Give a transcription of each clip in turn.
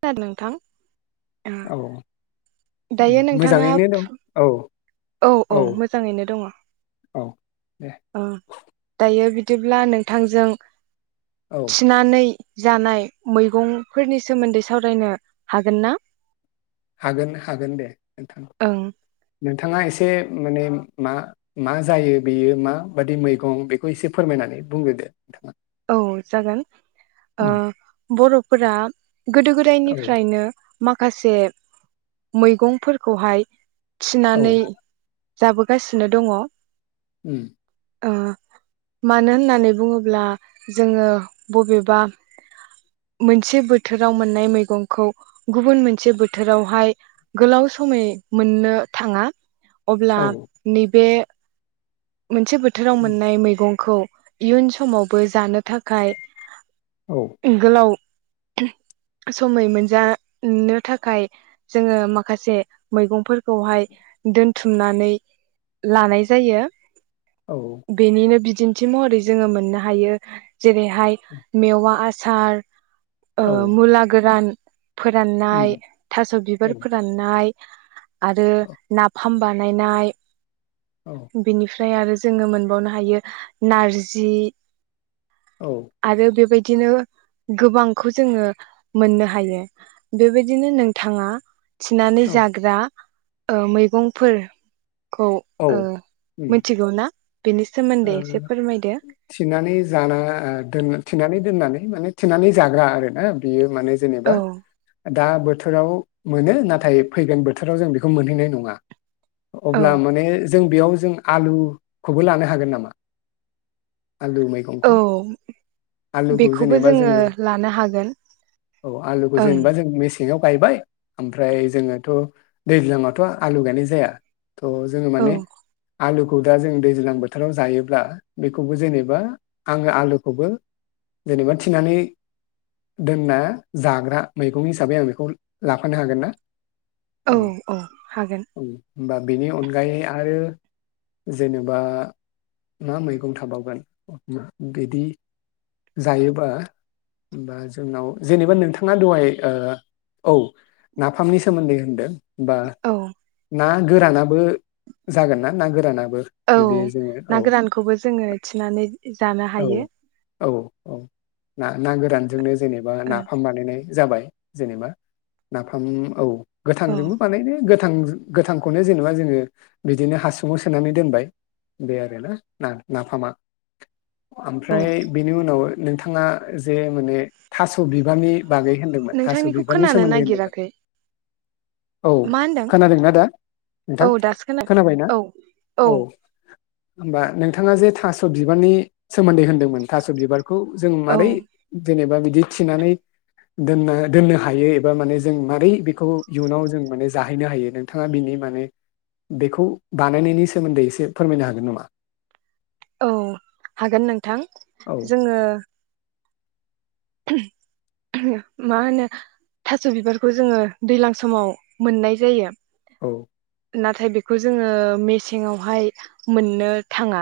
खोनादों नोंथां? औ दायो नोंथाङा मोजाङैनो दं औ। औ औ मोजाङैनो दङ औ दे । ओ दायो बिद दिब्ला नोंथांजों औ थिनानै जानाय मैगंफोरनि सोमोन्दै सावरायनो हागोन ना? हागोन हागोन दे नोंथां। ओं नोंथाङा एसे माने मा मा जायो बेयो माबादि मैगं बेखौ एसे फोरमायनानै बुंग्रोदो नोंथाङा। औ जागोन उम, बर' फोर गोदो औ गोदायनिफ्रायनो माखासे मैगंफोरखौहाय औ थिनानै जाबोगासिनो दङ उ औ मानो होननानै बुङोब्ला जोङो बबेबा मोनसे बोथोराव मोननाय मैगंखौ गुबुन मोनसे बोथोरावहाय गोलाव समय मोननो थाङा अब्ला औ नैबे मोनसे बोथोराव उम, मोननाय मैगंखौ इयुन समावबो जानो थाखाय औ गलााव समय मोनजानो थाखाय जोङो माखासे मैगंफोरखौहाय दोनथुमनानै लानाय जायो औ बेनिनो बिदि दिन्थि महरै जोङो मोननो हायो जेरैहाय मेवा औ आसार मुला गोरान फोराननाय उम, थास' औ बिबार फोराननाय आरो औ नाफाम बानायनाय औ ओमफ्राय आरो जोङो मोनबावनो हायो नारजि आरो बेबायदि बिदिनो गोबांखौ जोङो मोननो हायो बेबायदिनो नोंथाङा थिनानै औ जाग्रा ओ मैगंफोर औ उम, मिथिगौ ना? बेनि सोमोन्दै एसे फोरमायदो थिनानै जाना थिनानै दोननानै माने थिनानै जाग्रा आरो ना बियो माने जेनेबा औ दा बोथोराव मोनो नाथाय फैगोन बोथोराव जों बेखौ मोनहैनाय नङा औ अब्ला माने जों बेयाव जों आलुखौबो लानो हागोन नामा? आलु औ मैगंखौ आलुखौ बेखौबो जेनेबा जोङो लानो हागोन औ आलुखौ ओं जेनेबा जों सिङाव गायबाय ओमफ्राय जोङोथ' दैज्लांयावथ' आलु गायनाय जाया थ' जोङो औ माने आलु खौदा जों दैज्लां बोथ फोथाराव जायोब्ला बेखौबो जेनेबा आङो आलुखौबो जेनेबा थिनानै दोनना जाग्रा मैगं हिसाबै आं बेखौ लाफानो हागोन ना? औ औ हागोन होमबा बेनि अनगायै आरो जेनेबा मा मैगं थाबावगोन बिदि जायोबा बा जोंनाव जेनेबा नोंथाङा दहाय औ नाफामनि सोमोन्दै होनदों बा औ ना गोरानाबो जागोन ना ना गोरानाबो औ बिदि जोङो औ ना गोरानखौबो जोङो थिनानै जानो औ हायो औ औ ना गोरानजोंनो जेनेबा ओ नाफाम बानाइनाय जाबाय जेनेबा नाफाम औ औ गोथांजोंबो बानायनो गो गोथां गोथांखौनो जेनेबा जोङो बिदिनो हासुङाव सोनानै दोनबाय बे आरो नाफामा औ ओमफ्राय बेनि उनाव नोंथाङा जे माने थास' बिबारनि बागै होनदोंमोन थास' नोंथांनिखौ बिबारनि खोनानो सोमोन्दै होनदोंमोन। नागिराखै औ मा होनदों खोनादोंना दा औ नोंथां दासो खोना खोनाबाय ना औ औ। होमबा नोंथाङा जे थास' बिबारनि सोमोन्दै होनदोंमोन थास' बिबार। खौ जों औ मारै जेनेबा बिदि बिदि थिनानै दोनो दोननो हायो एबा माने जों मारै बेखौ इयुनाव जों माने जाहैनो हायो नोंथाङा बिनि माने बेखौ बानायनायनि सोमोन्दै एसे फोरमायनो हागोन नामा? औ हागोन नोंथां औ जोङो मा होनो थास' बिबारखौ जोङो दैज्लां समाव मोननाय जायो। औ नाथाय बेखौ जोङो मेसेंआवहाय मोननो थाङा।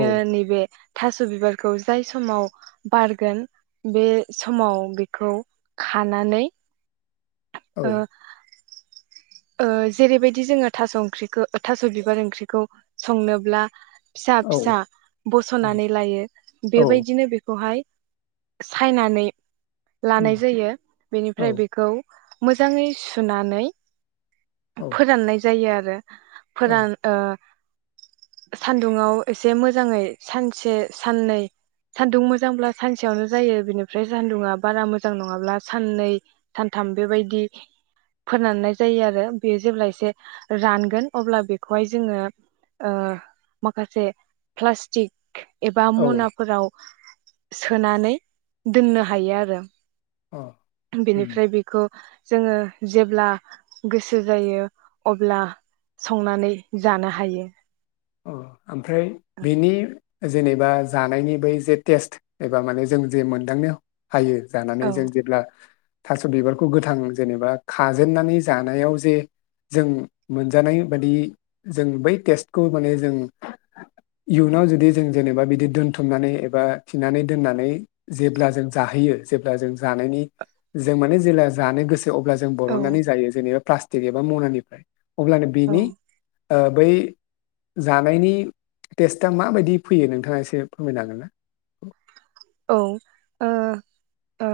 औ नैबे थास' बिबारखौ जाय समाव बारगोन बे समाव बेखौ खानानै औ ओ ओ जेरैबायदि जोङो थास' ओंख्रिखौ थास' बिबार ओंख्रिखौ संनोब्ला फिसा औ फिसा बस'नानै लायो बेबायदिनो बेखौहाय सायनानै लानाय जायो औ बेनिफ्राय बेखौ मोजाङै सुनानै औ फोराननाय जायो आरो। औ फोरान ओ सान्दुंङाव एसे मोजाङै सानसे साननै सान्दुं मोजांब्ला सानसेयावनो जायो बेनिफ्राय सान्दुंङा बारा मोजां नङाब्ला साननै सानथाम बेबायदि फोरानाय जायो आरो बेयो जेब्ला एसे रानगोन अब्ला बेखौहाय जोङो ओ माखासे प्लास्टिक एबा औ मनाफोराव सोनानै दोननो हायो आरो। औ बेनिफ्राय बेखौ जोङो जेब्ला गोसो जायो अब्ला संनानै जानो हायो। अह ओमफ्राय बिनि जेनेबा जानायनि बै जे टेस्ट एबा माने जों जे मोनदांनायाव हायो औ जानानै जों जेब्ला थास' बिबारखौ गोथां जेनेबा खाजेननानै जानायाव जे जों मोनजानाय बादि जों बै टेस्ट खौ माने जों इयुनाव जुदि जों जेनेबा बिदि दोनथुमनानै एबा थिनानै दोननानै जेब्ला जों जाहैयो जेब्ला जों जानायनि जों मान जे जानो गोसो अब्ला जों औ बरननानै जायो जेनेबा प्लास्ट टिग एबा मनानिफ्राय अब्लानो औ बेनि ओ बै जानायनि टेस्टआ माबायदि फैयो नोंथाङा एसे फोरमायनो हागोन ना? औ ओ ओ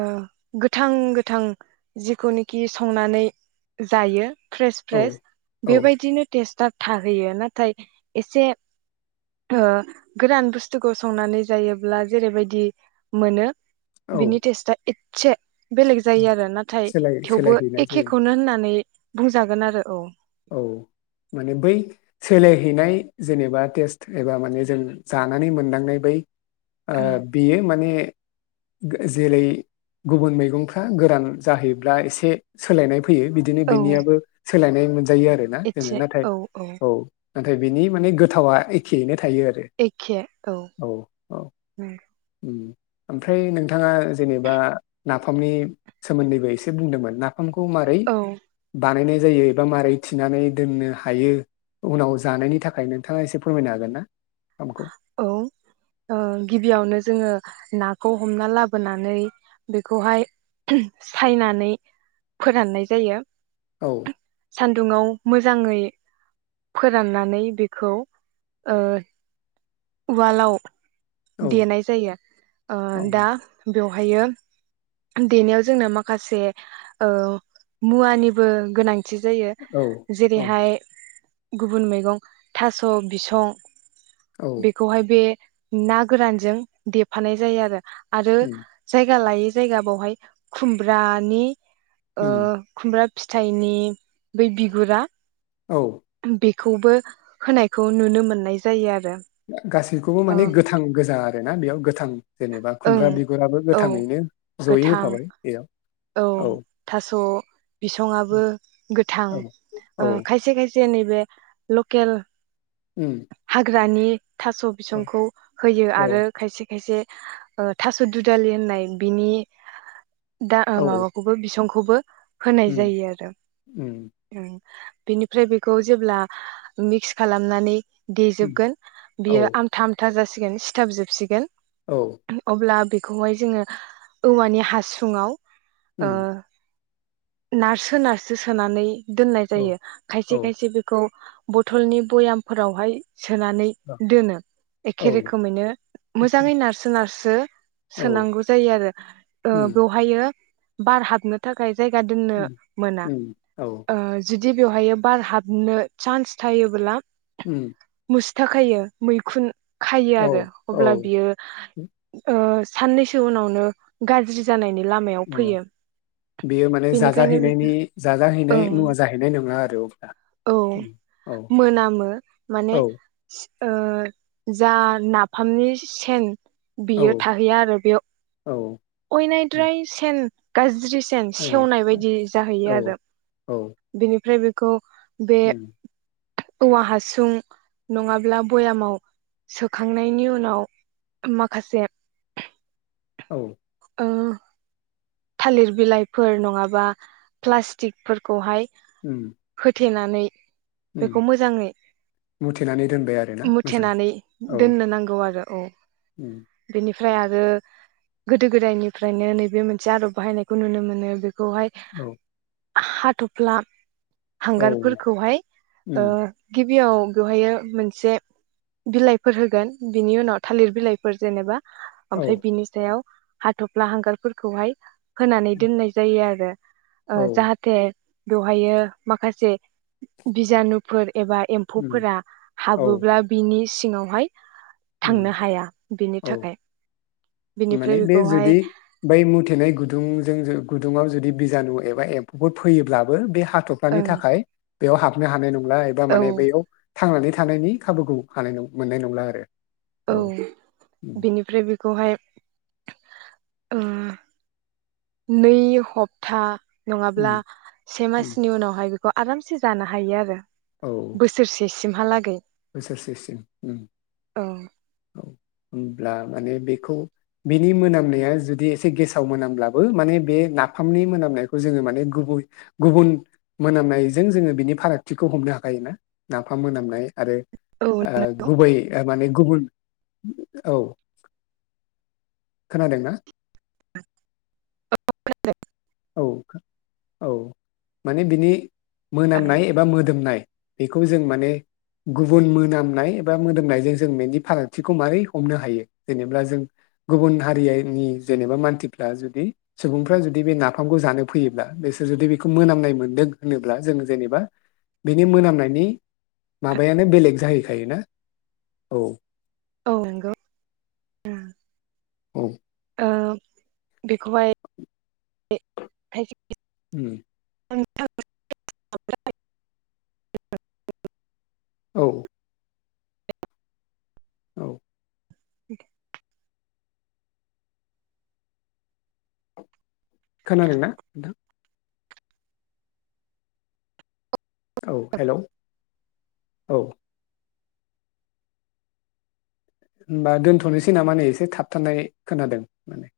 गोथां गोथां जिखौनाखि संनानै जायो। फ्रेस औ फ्रेस औ बेबायदिनो टेस्टआ थाहैयो नाथाय एसे ओ गोरान बुस्थुखौ संनानै जायोब्ला जेरैबायदि मोनो बिनि औ टेस्टा इट से बेलेग जायो आरो नाथाय सोलाय थेवबो सोलायहैनाय जायो एखेखौनो होननानै बुंजागोन आरो औ औ माने बै सोलायहैनाय जेनेबा टेस्ट एबा माने जों जानानै मोनदांनाय बै ओ बेयो माने जेरै गुबुन मैगंफ्रा गोरान जाहैब्ला एसे सोलायनाय फैयो बिदिनो औ बेनियाबो सोलायनाय मोन जायो आरोना जोङो एसे नाथाय औ औ नाथाय बिनि माने गोथावा एखेयैनो थायो आरो औ औ ओम ओमफ्राय नोंथाङा जेनेबा नाफामनि सोमोन्दैबो एसे बुंदोंमोन ना फामखौ मारै औ बानायनाय जायो एबा मारै थिनानै दोननो हायो उनाव जानायनि थाखाय नोंथाङा एसे फोरमायनो हागोन ना नाफाम खौ। औ ओ गिबियावनो जोङो नाखौ हमना लाबोनानै बेखौहाय सायनानै फोराननाय जायो। औ सान्दुङाव मोजाङै फोराननानै बेखौ ओ उवालाव औ देनाय जायो ओ औ दा बेव ओमफायो देनायाव जोंनो माखासे ओ मुवानिबो गोनां थि जायो। औ औ जेरैहाय गुबुन मैगं थास' बिसं औ बेखौहाय बे ना गोरानजों दाजानाय जायो आरो । आरो उम जायगा लायै जा यगा बावहाय खुमब्रानि ओ उम खुमब्रा फिथाइनि बै बिगुरा औ खौबो होनायखौ नुनो मोननाय जायो आरो । गासैखौबो माने गोथां गोजा आरो ना बेयाव गोथां जेनेबा ओं खुमब्रा बिगुराबो औ गोथाङैनो जयै गोथां होफाबाय बेयाव औ थास' बिसंआबो गोथां औ औ ओ खायसे खायसे नै बे लकेल ओम रानि थास' बिसंखौ होयो औ आरो खायसे खायसे थास' दुदालि होननाय बिनि दा आं औ माबा बिसं [unintelligible] होनाय उम जायो आरो उम बिनिफ्राय बेखौ जेब्ला मिक्स खालामनानै उम देेजोबगोन औ बियो आं आमथा आमथा जासिगोन गोन सिथाबजोबसिगोन औ अब्ला बे बेखौहाय जोङो औवानि हासुङाव ओ उम नारसो नारसो सोनानै दोननाय औ जायो खायसे औ खायसे बेखौ बथलनि बयामफोरावहाय सोनानै दोनो एखे औ रोखोमैनो एखे मोजाङै नारसो नारसो औ सोनांगौ जायो आरो उम बेवहायो बार हाबनो थाखाय जायगा दोननो उम मोना उम औ ओ जुदि बेवहायो बार हाबनो सान्स थायोब्ला ओम [unintelligible] थाखायनो मैखुन खायो औ आरो औ अब्ला बियो ओ साननैसो उनावनो गाज्रि जानायनि लामायाव अ फैयो बेयो माने बेनिखायनो जाजाहैनायनि बेखौ जाजाहैनाय मुवा ओं जाहैनाय नङा आरो अब्ला औ औ मोनामो माने औ ओ जा नाफामनि सेन औ बियो थाहैया आरो बेयाव औ अयनायद्राय से गाज्रि सिन औ सेवनाय बायदि जाहैयो औ आरो बेनिफ्राय बे [unintelligible] होम औवा हासुं नङाब्ला बयामाव सोखांनायनि उनाव माखासे औ ओ थालिर बिलाइफोर नङाबा प्लास्टिकफोरखौहाय उम देनानै उम बेखौ मोजाङै मुथेनानै दोनबाय आरोना मोजाङै मुथेनानै औ दोननो नांगौ आरो औ उम बेनिफ फ्राय आरो गोदो गोदायनिफ्रायनो नैबे मोनसे आदब बाहायनायखौ नुनो मोनो बे खौहाय औ हाथ'फ्ला औ हांगारफोरखौहाय ओ उम गिब बेयाव बेवहायो मोनसे बिलाइफोर होगोन बिनि उनाव थालिर बिलाइफोर जेनेबा औ ओमफ्राय बिनि सायाव हाथ'फ्ला हांगारफोरखौहाय होनानै दोननाय जायो आरो। औ ओ जाहाथे बेवहायो माखासे बिजानुफोर एबा उम एम्फौफोरा हाबोब्ला बिनि सि सिङावहाय थांनो उ हाया बिनि औ थाखाय माने बिनिफ्राय बे बेखौहाय जुदि बै मुथेनाय गुदुं जोंजो गुदुङआव जुदि बिजानु एबा एम्फौफोर फैयोब्लाबो बे हाथ'फ्लानि ओं थाखाय बेयाव हाबनो हानाय नं ला एबा औ माने बैयाव थांनानै थानायनि खाबुखौ हानाय नं मोननाय नंला आरो। औ उम बेनिफ्राय बेखौहाय ओ नै हप्ता नङाब्ला उम से उम मासनि उनावहाय बे खौ आरामसे जानो हायो आरो। औ बोसोरसे सिमहालागै बोसोरसेसिम उम औ औ होमब्ला माने बेखौ बिनि मोनामनाया जुदि एसे गेसाव मोनामब्लाबो माने बे नाफामनि मोनामनायखौ जोङो माने गुबै गुबुन मोनामनायजों जोङो बिनि फारागथिखौ हमनो हाखायो ना नाफाम मोनामनाय आरो औ ओं ओ गुबै माने गुबुन औ खोनादों ना? औ औ माने बिनि मोनामनाय एबा मोदोमनाय बेखौ जों माने गुबुन मोनामनाय एबा मोदोमनायजों जों बेनि फारागथिखौ माबारै हमनो हायो जेनेबा जों गुबुन हारिनि जेनेबा मानसिफ्रा जुदि सुबुंफ्रा जुदि बे ना फामखौ जानो फैयोब्ला बिसोर जुदि बेखौ मोनामनाय मोन्दों होनोब्ला जों जेनेबा बिनि मोनामनायनि माबायानो बेलेग जाहैखायो ना औ। औ नंगौ। औ। ओ बेखौहाय [unintelligible] ओम। [unintelligible] औ औ। [unintelligible] खोनादोंना नोंथां। औ हेल' औ। होमबा दोनथ'नोसै नामा नै एसे थाबथानाय खोनादों माने